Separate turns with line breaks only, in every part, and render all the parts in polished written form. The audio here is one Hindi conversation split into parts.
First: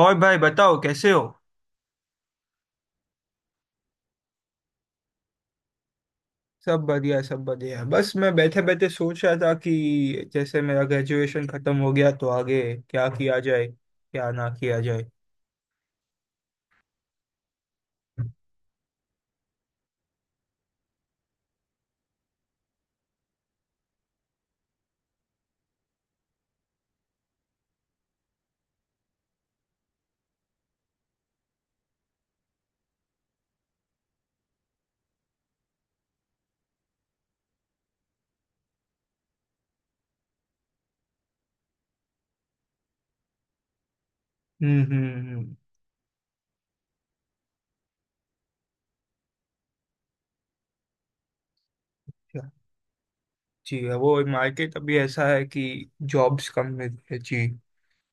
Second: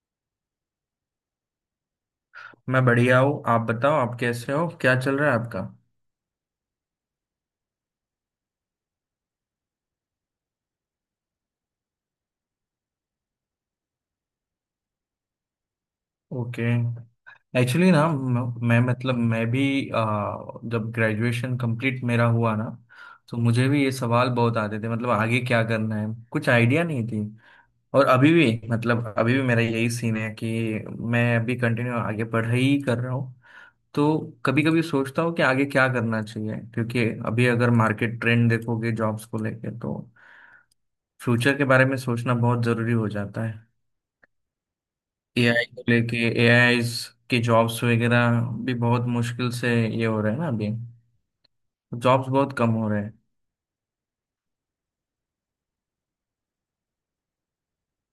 और भाई बताओ कैसे हो?
मैं बढ़िया हूँ। आप बताओ, आप कैसे हो? क्या चल रहा है आपका?
सब बढ़िया, सब बढ़िया। बस मैं बैठे बैठे सोच रहा था कि जैसे मेरा ग्रेजुएशन खत्म हो गया तो आगे क्या किया जाए, क्या ना किया जाए।
ओके। मैं मतलब मैं भी आ, जब ग्रेजुएशन कंप्लीट मेरा हुआ ना तो मुझे भी ये सवाल बहुत आते थे, मतलब आगे क्या करना है, कुछ आइडिया नहीं थी। और अभी भी मतलब अभी भी मेरा यही सीन है कि मैं अभी कंटिन्यू आगे पढ़ाई ही कर रहा हूँ। तो कभी कभी सोचता हूँ कि आगे क्या करना चाहिए, क्योंकि अभी अगर मार्केट ट्रेंड देखोगे जॉब्स को लेके तो फ्यूचर के बारे में सोचना बहुत जरूरी हो जाता है।
हम्म।
एआई को लेके एआई की जॉब्स वगैरह भी बहुत मुश्किल से ये हो रहे हैं ना अभी, जॉब्स
क्या-
बहुत कम हो रहे हैं।
जी, वो मार्केट अभी ऐसा है कि जॉब्स कम मिल रही है जी।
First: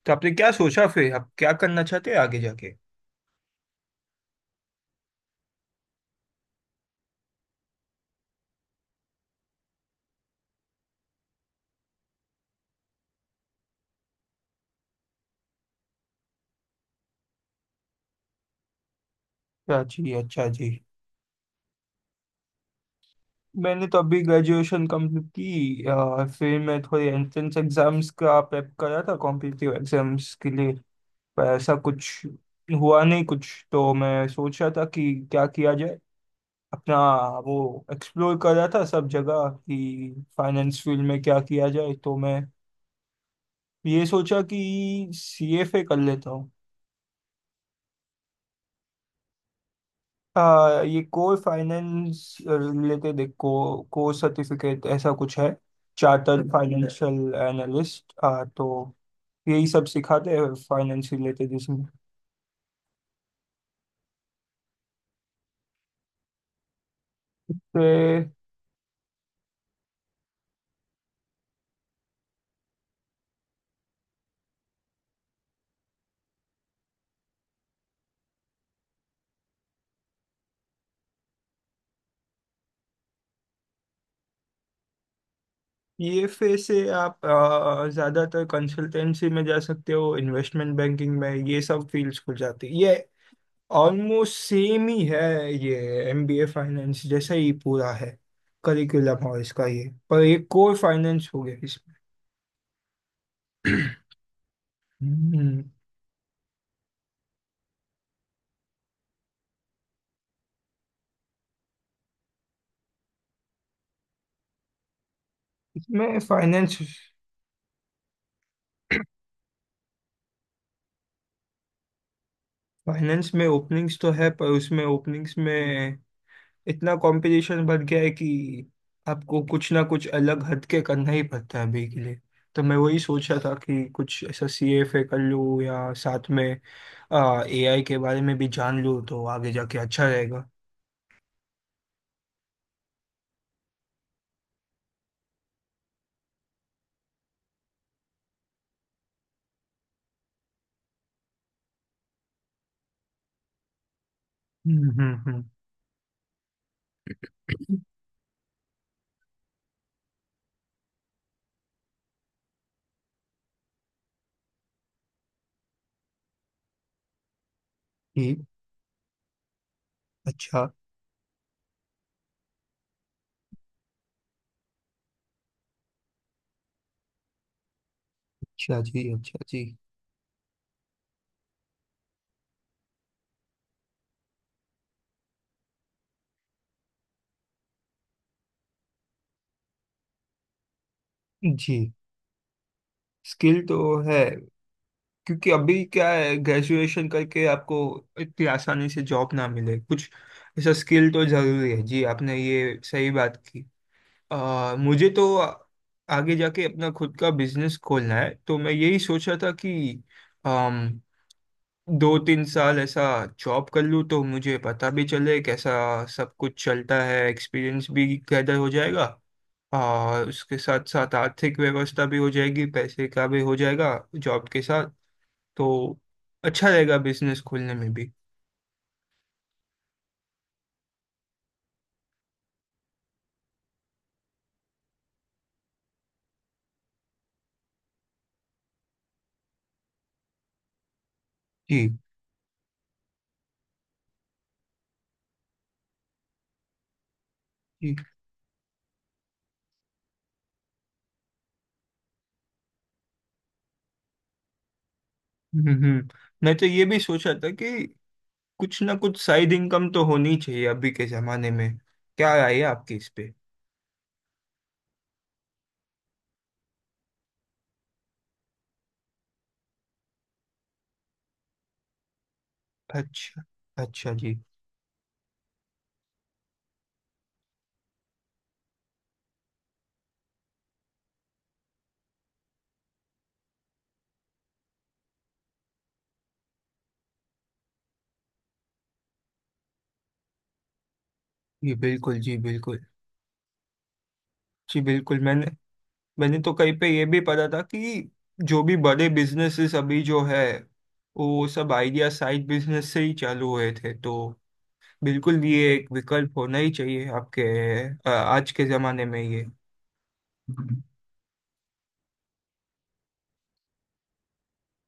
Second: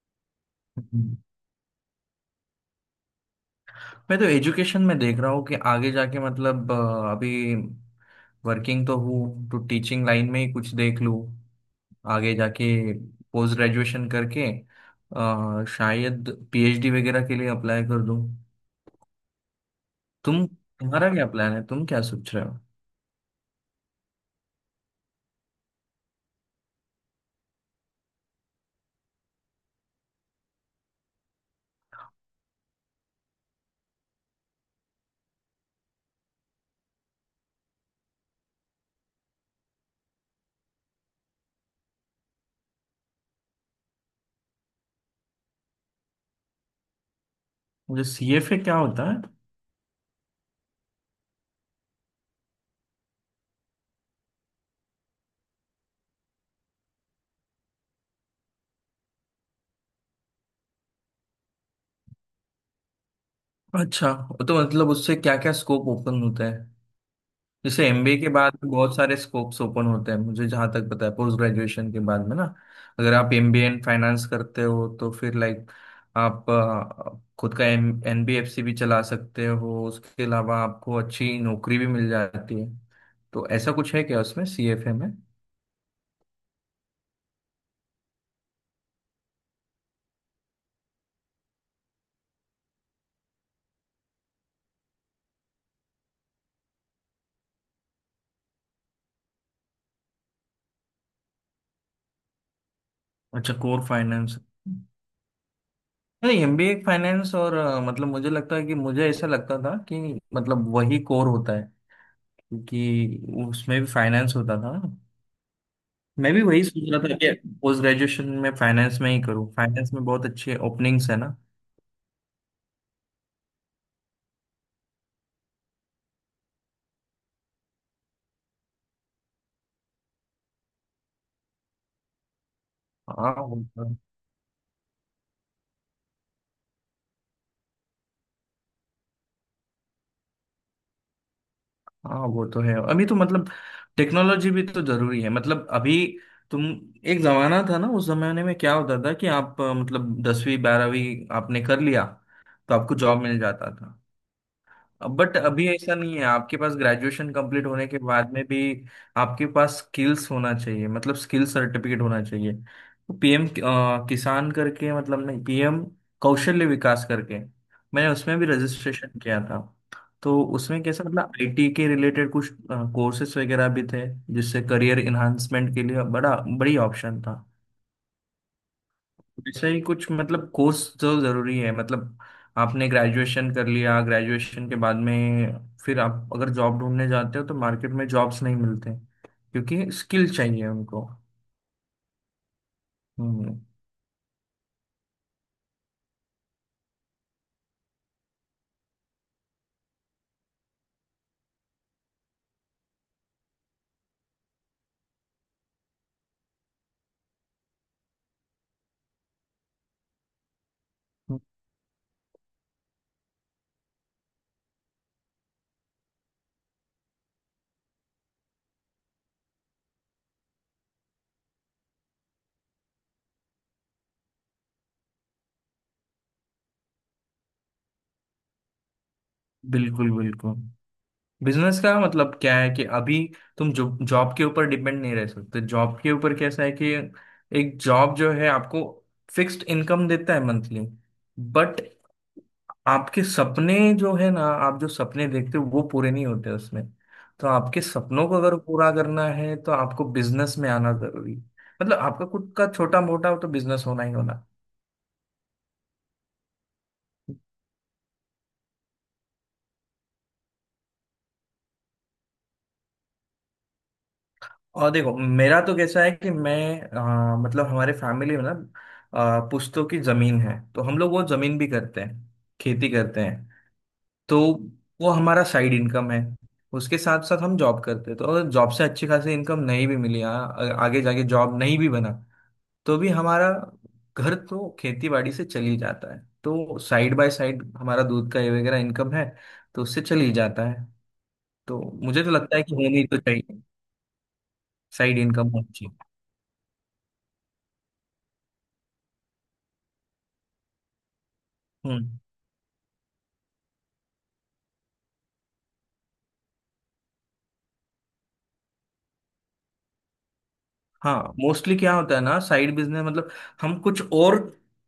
तो आपने क्या सोचा फिर?
हम्म।
आप क्या करना चाहते हैं आगे जाके?
मैं तो एजुकेशन में देख रहा हूँ कि आगे जाके मतलब अभी वर्किंग तो हूँ तो टीचिंग लाइन में ही कुछ देख लूँ, आगे जाके पोस्ट ग्रेजुएशन करके शायद पीएचडी वगैरह के लिए अप्लाई कर दूँ।
अच्छा जी, अच्छा
तुम,
जी।
तुम्हारा क्या प्लान है? तुम क्या सोच रहे हो?
मैंने तो अभी ग्रेजुएशन कंप्लीट की, फिर मैं थोड़े एंट्रेंस एग्जाम्स का प्रेप करा था कॉम्पिटिटिव एग्जाम्स के लिए। पर ऐसा कुछ हुआ नहीं, कुछ तो मैं सोच रहा था कि क्या किया जाए अपना। वो एक्सप्लोर कर रहा था सब जगह कि फाइनेंस फील्ड में क्या किया जाए, तो मैं ये सोचा कि सीएफए कर लेता हूँ।
मुझे सीएफए क्या होता है?
हाँ, ये कोर फाइनेंस रिलेटेड एक कोर्स सर्टिफिकेट ऐसा कुछ है। चार्टर्ड फाइनेंशियल एनालिस्ट, हाँ, तो यही सब सिखाते हैं फाइनेंस रिलेटेड इसमें।
अच्छा, तो मतलब उससे क्या क्या स्कोप ओपन होता है?
तो
जैसे एमबीए के बाद भी बहुत सारे स्कोप्स ओपन होते हैं, मुझे जहाँ तक पता है पोस्ट ग्रेजुएशन के बाद में ना, अगर आप एमबीए इन फाइनेंस करते हो तो फिर लाइक आप खुद का एम एनबीएफसी भी चला सकते हो, उसके अलावा आपको अच्छी नौकरी भी मिल जाती है। तो ऐसा कुछ है क्या उसमें, सीएफए में?
पीएफए से आप ज्यादातर कंसल्टेंसी में जा सकते हो, इन्वेस्टमेंट बैंकिंग में, ये सब फील्ड्स खुल जाती है। ये ऑलमोस्ट सेम ही है। ये एमबीए फाइनेंस जैसा ही पूरा है करिकुलम और इसका, ये पर एक कोर फाइनेंस हो गया इसमें।
अच्छा, कोर फाइनेंस।
हम्म,
नहीं, एमबीए फाइनेंस और मतलब मुझे लगता है कि मुझे ऐसा लगता था कि मतलब वही कोर होता है, क्योंकि उसमें भी फाइनेंस होता था।
इसमें
मैं भी वही
फाइनेंस।
सोच रहा था कि पोस्ट ग्रेजुएशन में फाइनेंस में ही करूँ, फाइनेंस में बहुत अच्छे ओपनिंग्स है ना।
फाइनेंस में ओपनिंग्स तो है पर उसमें ओपनिंग्स में इतना कंपटीशन बढ़ गया है कि आपको कुछ ना कुछ अलग हट के करना ही पड़ता है अभी के लिए। तो मैं वही सोच
हाँ
रहा था
वो
कि
तो
कुछ ऐसा CFA कर लूँ या साथ में AI के बारे में भी जान लूँ तो आगे जाके अच्छा रहेगा।
हाँ वो तो है। अभी तो मतलब टेक्नोलॉजी भी तो जरूरी है, मतलब अभी तुम एक जमाना था ना, उस जमाने में क्या होता था कि आप मतलब 10वीं 12वीं आपने कर लिया तो आपको जॉब मिल जाता था। बट
हम्म।
अभी ऐसा नहीं है, आपके पास ग्रेजुएशन कंप्लीट होने के बाद में भी आपके पास स्किल्स होना चाहिए, मतलब स्किल सर्टिफिकेट होना चाहिए। तो पीएम किसान करके, मतलब नहीं, पीएम कौशल्य विकास करके, मैंने उसमें
जी।
भी रजिस्ट्रेशन किया था। तो
अच्छा
उसमें कैसा, मतलब आईटी के रिलेटेड कुछ कोर्सेज वगैरह भी थे, जिससे करियर इन्हांसमेंट के लिए बड़ा, बड़ी ऑप्शन था।
अच्छा जी। अच्छा जी।
ऐसा ही कुछ मतलब कोर्स जो जरूरी है, मतलब आपने ग्रेजुएशन कर लिया, ग्रेजुएशन के बाद में फिर आप अगर जॉब ढूंढने जाते हो तो मार्केट में जॉब्स नहीं मिलते, क्योंकि स्किल चाहिए उनको।
जी। स्किल
हम्म।
तो है, क्योंकि अभी क्या है, ग्रेजुएशन करके आपको इतनी आसानी से जॉब ना मिले। कुछ ऐसा स्किल तो जरूरी है जी, आपने ये सही बात की। मुझे तो आगे जाके अपना खुद का बिजनेस खोलना है, तो मैं यही सोच रहा था कि अम, 2-3 साल ऐसा जॉब कर लूँ तो मुझे पता भी चले कैसा सब कुछ चलता है, एक्सपीरियंस भी गैदर हो जाएगा। और उसके साथ साथ आर्थिक व्यवस्था भी हो जाएगी, पैसे का भी हो जाएगा जॉब के साथ। तो अच्छा रहेगा बिजनेस खोलने में भी।
बिल्कुल बिल्कुल। बिजनेस का मतलब क्या है कि अभी तुम जो जॉब के ऊपर डिपेंड नहीं रह सकते, जॉब के ऊपर कैसा है कि एक जॉब जो है आपको फिक्स्ड इनकम देता है मंथली,
जी
बट आपके सपने जो है ना, आप जो सपने देखते हो वो पूरे नहीं होते उसमें। तो आपके
जी।
सपनों को अगर पूरा करना है तो आपको बिजनेस में आना जरूरी है, मतलब आपका खुद का छोटा मोटा तो बिजनेस होना ही होना।
हम्म। मैं तो ये भी सोच रहा था कि कुछ ना कुछ साइड इनकम तो होनी चाहिए अभी के जमाने में। क्या राय है आपकी इस पे?
और देखो, मेरा तो कैसा है कि मैं मतलब हमारे फैमिली में ना पुश्तों की जमीन है, तो हम लोग वो जमीन भी करते हैं, खेती करते
अच्छा
हैं।
अच्छा। जी
तो वो हमारा साइड इनकम है, उसके साथ साथ हम जॉब करते हैं। तो अगर जॉब से अच्छी खासी इनकम नहीं भी मिली, आगे जाके जॉब नहीं भी बना, तो भी हमारा घर तो खेती बाड़ी से चल ही जाता है। तो साइड बाय साइड हमारा दूध का ये वगैरह इनकम है, तो उससे चल ही जाता है।
जी
तो
बिल्कुल,
मुझे तो
जी
लगता है कि
बिल्कुल।
होनी तो चाहिए,
जी
साइड
बिल्कुल। मैंने
इनकम होनी चाहिए।
मैंने तो कहीं पे ये भी पढ़ा था कि जो भी बड़े बिजनेसेस अभी जो है, वो सब आइडिया
हम्म।
साइड बिजनेस से ही चालू हुए थे, तो बिल्कुल ये एक विकल्प होना ही चाहिए आपके आज के जमाने में ये।
हाँ, मोस्टली क्या होता है ना, साइड बिजनेस मतलब हम कुछ और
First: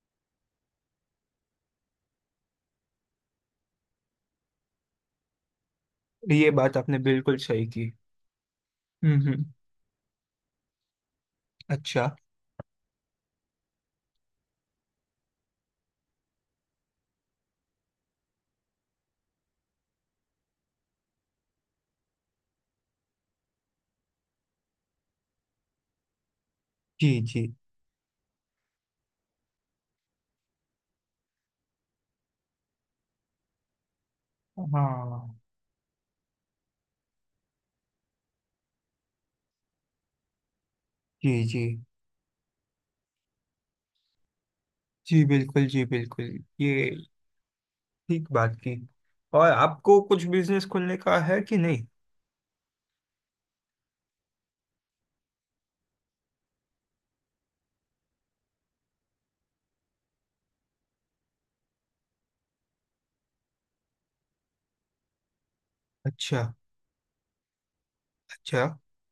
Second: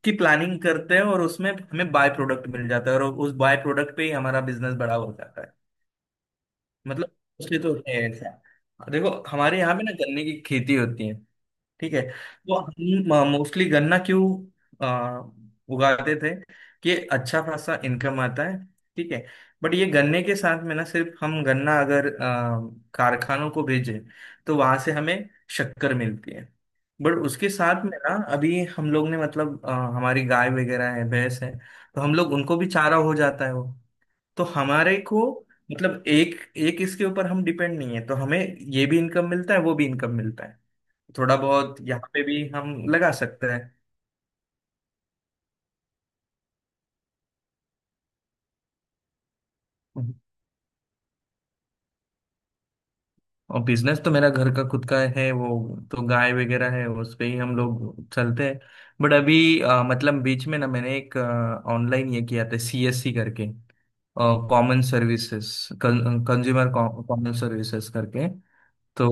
की प्लानिंग करते हैं और उसमें हमें बाय प्रोडक्ट मिल जाता है और उस बाय प्रोडक्ट पे ही हमारा बिजनेस बड़ा हो जाता है।
ये बात आपने
मतलब
बिल्कुल
उसके
सही
तो
की।
है ऐसा। देखो
हम्म।
हमारे यहाँ पे ना गन्ने की खेती होती है, ठीक है।
अच्छा
तो हम मोस्टली गन्ना क्यों आ, उगाते थे? कि अच्छा खासा इनकम आता है, ठीक है। बट ये गन्ने के साथ में ना, सिर्फ हम गन्ना अगर कारखानों को भेजें, तो वहां से हमें शक्कर मिलती है।
जी।
बट उसके
जी
साथ में ना अभी हम लोग ने मतलब हमारी गाय वगैरह है, भैंस है, तो हम लोग उनको भी चारा हो जाता है वो। तो हमारे को
हाँ।
मतलब एक एक इसके ऊपर हम डिपेंड नहीं है, तो हमें ये भी इनकम मिलता है, वो भी इनकम मिलता है।
जी
थोड़ा
जी
बहुत यहाँ पे भी हम लगा सकते हैं।
जी बिल्कुल, जी बिल्कुल। ये ठीक बात की। और आपको कुछ बिजनेस खोलने का है कि नहीं?
और बिजनेस तो मेरा घर का खुद का है वो, तो गाय वगैरह है उस पे ही हम लोग चलते हैं। बट अभी मतलब बीच में ना मैंने एक ऑनलाइन ये किया था, सीएससी करके, कॉमन सर्विसेज,
अच्छा
कंज्यूमर कॉमन सर्विसेज करके।
अच्छा।
तो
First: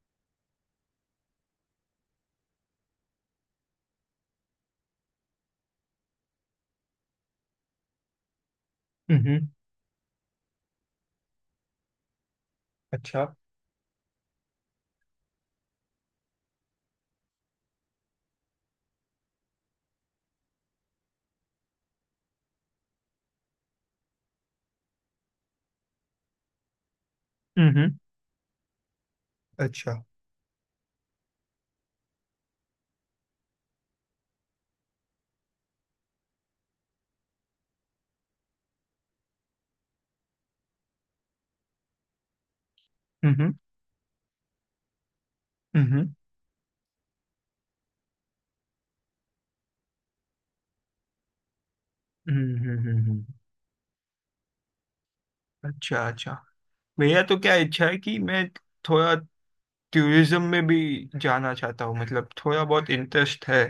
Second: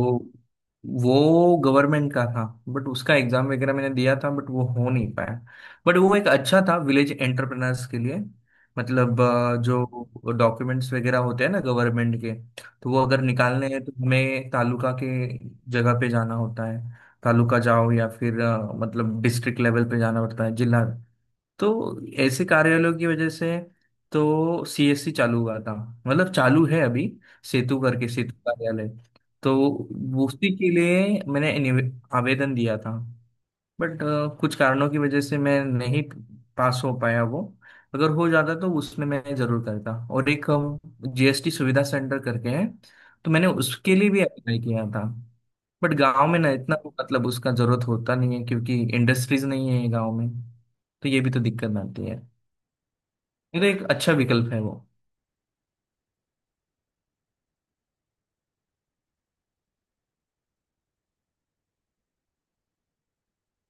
वो गवर्नमेंट का था, बट उसका एग्जाम वगैरह मैंने दिया था, बट वो हो नहीं पाया। बट वो एक अच्छा था विलेज एंटरप्रेनर्स के लिए, मतलब
हम्म।
जो डॉक्यूमेंट्स वगैरह होते हैं ना गवर्नमेंट के, तो वो अगर
अच्छा।
निकालने हैं तो हमें तालुका के जगह पे जाना होता है। तालुका जाओ या फिर मतलब डिस्ट्रिक्ट लेवल पे जाना पड़ता है, जिला। तो ऐसे कार्यालयों की वजह से तो सीएससी चालू हुआ था, मतलब चालू है अभी, सेतु
हम्म।
करके, सेतु कार्यालय। तो
अच्छा।
वो उसी के लिए मैंने आवेदन दिया था। बट कुछ कारणों की वजह से मैं नहीं पास हो पाया वो। अगर हो जाता तो उसमें मैं जरूर करता। और एक जीएसटी सुविधा सेंटर करके है, तो मैंने
हम्म
उसके लिए भी अप्लाई किया था। बट
हम्म
गांव में ना इतना मतलब उसका जरूरत होता नहीं है क्योंकि इंडस्ट्रीज नहीं है गांव में, तो ये भी तो दिक्कत आती है।
हम्म।
ये तो एक अच्छा विकल्प है वो।
अच्छा अच्छा। भैया, तो क्या इच्छा है कि मैं थोड़ा टूरिज्म में भी जाना चाहता हूँ, मतलब थोड़ा बहुत इंटरेस्ट है।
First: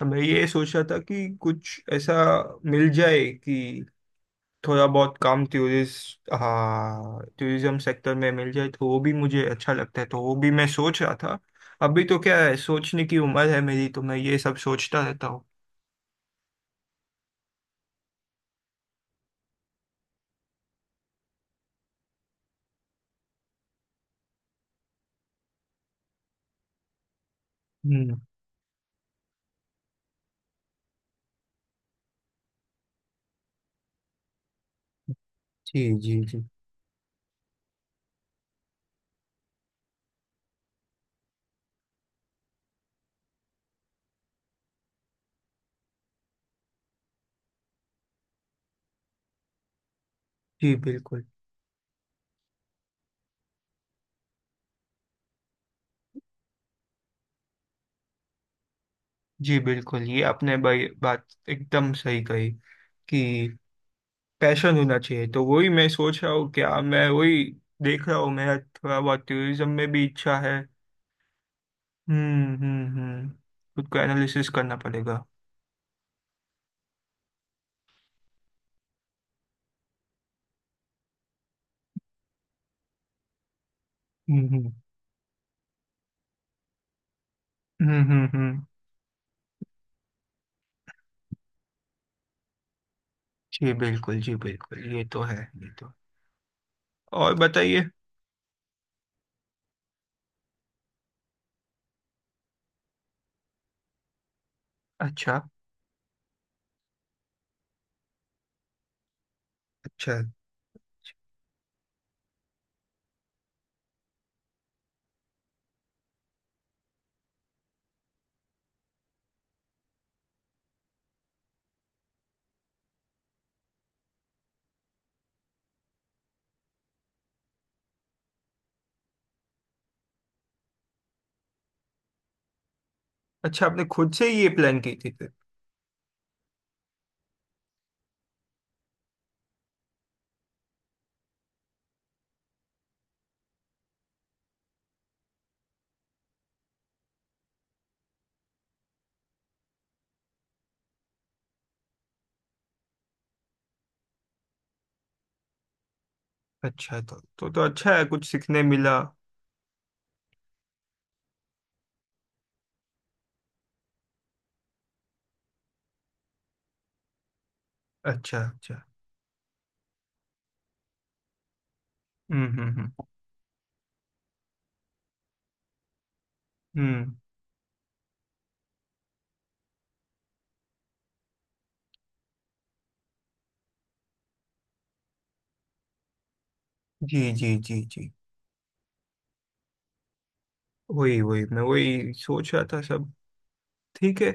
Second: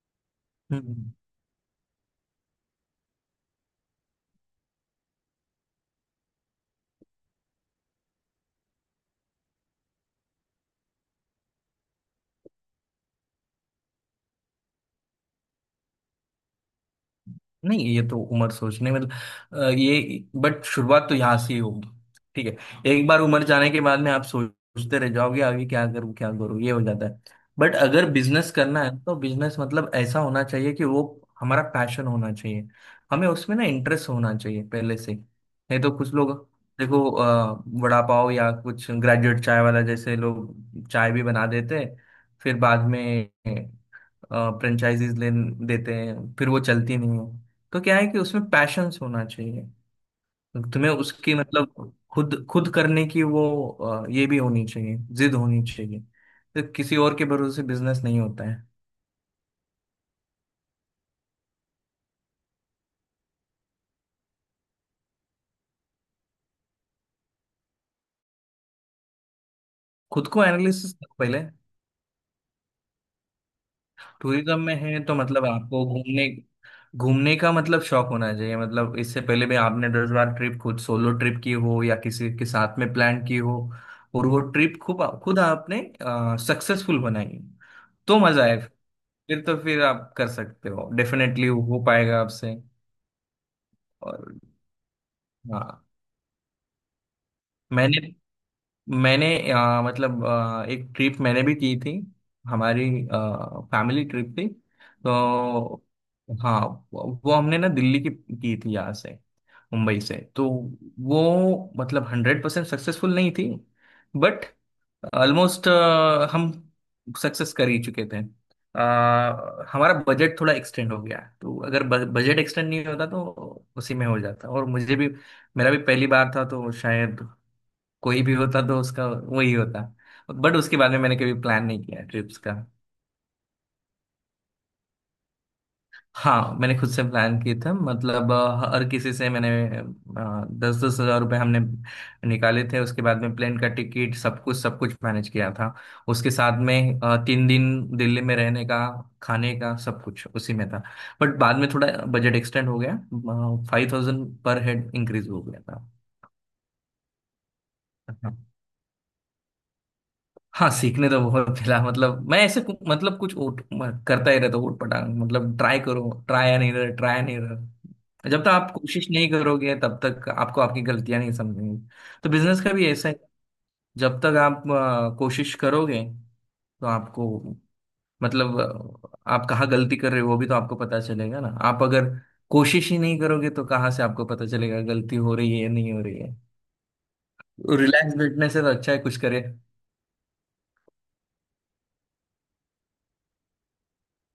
तो मैं ये सोच रहा था
हम्म।
कि कुछ ऐसा मिल जाए कि थोड़ा बहुत काम टूरिस्ट, हाँ, टूरिज्म सेक्टर में मिल जाए तो वो भी मुझे अच्छा लगता है, तो वो भी मैं सोच रहा था। अभी तो क्या है, सोचने की उम्र है मेरी, तो मैं ये सब सोचता रहता हूँ।
नहीं ये तो उम्र सोचने मतलब ये, बट शुरुआत तो यहाँ से ही होगी, ठीक है। एक बार उम्र जाने के बाद में आप सोचते रह जाओगे, आगे क्या करूँ क्या करूँ, ये हो जाता है। बट अगर
हम्म।
बिजनेस करना है तो बिजनेस मतलब ऐसा होना चाहिए कि वो हमारा पैशन होना चाहिए, हमें उसमें ना इंटरेस्ट होना चाहिए पहले से। नहीं
जी
तो कुछ
जी
लोग,
जी।
देखो वड़ा पाव या कुछ ग्रेजुएट चाय वाला जैसे लोग चाय भी बना देते हैं, फिर बाद में फ्रेंचाइजीज ले देते हैं, फिर वो चलती नहीं है। तो क्या है कि उसमें पैशंस होना चाहिए।
जी
तुम्हें
बिल्कुल,
उसकी मतलब खुद खुद करने की वो ये भी होनी चाहिए, जिद होनी चाहिए। तो किसी और के भरोसे बिजनेस नहीं होता है।
जी बिल्कुल। ये आपने भाई बात एकदम सही कही कि पैशन होना चाहिए, तो वही मैं सोच रहा हूँ। क्या मैं वही देख रहा हूँ, मेरा थोड़ा बहुत टूरिज्म में भी
खुद
इच्छा
को
है।
एनालिसिस पहले।
हम्म। खुद को एनालिसिस
टूरिज्म में
करना
है तो
पड़ेगा।
मतलब आपको घूमने घूमने का मतलब शौक होना चाहिए, मतलब इससे पहले भी आपने 10 बार ट्रिप खुद, सोलो ट्रिप की हो या किसी के साथ में प्लान की हो, और वो
हम्म हम्म
ट्रिप खूब खुद आपने सक्सेसफुल बनाई हो,
हम्म
तो
हम्म
मजा आए,
हम्म।
फिर तो फिर आप कर सकते हो, डेफिनेटली हो पाएगा आपसे।
जी बिल्कुल,
और
जी बिल्कुल, ये तो है। ये
हाँ,
तो है। और बताइए।
मैंने मैंने मतलब एक ट्रिप मैंने भी की थी, हमारी फैमिली ट्रिप थी।
अच्छा
तो हाँ, वो हमने ना दिल्ली की थी यहाँ से, मुंबई
अच्छा।
से। तो वो मतलब 100% सक्सेसफुल नहीं थी, बट ऑलमोस्ट हम सक्सेस कर ही चुके थे। हमारा बजट थोड़ा एक्सटेंड हो गया, तो अगर बजट एक्सटेंड नहीं होता तो उसी में हो जाता। और मुझे भी मेरा भी पहली बार था, तो शायद कोई भी होता तो उसका वही होता। बट उसके बारे में मैंने कभी प्लान नहीं किया ट्रिप्स का।
अच्छा, आपने खुद से ही ये प्लान की थी फिर?
हाँ, मैंने खुद से प्लान किए थे, मतलब हर किसी से मैंने 10-10 हज़ार रुपये हमने निकाले थे, उसके बाद में प्लेन का टिकट सब कुछ, सब कुछ मैनेज किया था। उसके साथ में 3 दिन दिल्ली में रहने का, खाने का, सब कुछ उसी में था। बट बाद में थोड़ा बजट एक्सटेंड हो गया, 5,000 पर हेड इंक्रीज हो गया था।
अच्छा, तो अच्छा है, कुछ सीखने मिला।
हाँ, सीखने तो बहुत मिला, मतलब मैं ऐसे मतलब कुछ करता ही रहता हूँ उटपटांग, मतलब ट्राई करो। ट्राई नहीं रहा,
अच्छा
जब तक आप
अच्छा।
कोशिश नहीं करोगे तब तक आपको आपकी गलतियां नहीं समझेंगी। तो
हम्म
बिजनेस का
हम्म
भी
हम्म
ऐसा है, जब तक आप कोशिश करोगे तो
हम्म।
आपको मतलब आप कहाँ गलती कर रहे हो वो भी तो आपको पता चलेगा ना। आप अगर कोशिश ही नहीं करोगे तो कहाँ से आपको पता चलेगा गलती हो रही है या नहीं हो रही है।
जी जी जी जी।
रिलैक्स बैठने से तो अच्छा है कुछ करे।
वही वही मैं वही सोच रहा था सब। ठीक है।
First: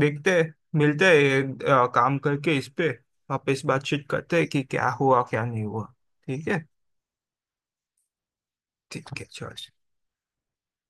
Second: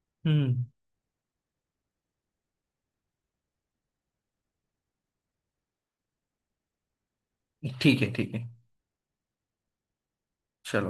देखते हैं,
हम्म।
मिलते हैं ये, काम करके इस पे वापस बातचीत करते हैं कि क्या हुआ क्या नहीं हुआ। ठीक है।
ठीक है, ठीक है,
ठीक है। चल।
चलो।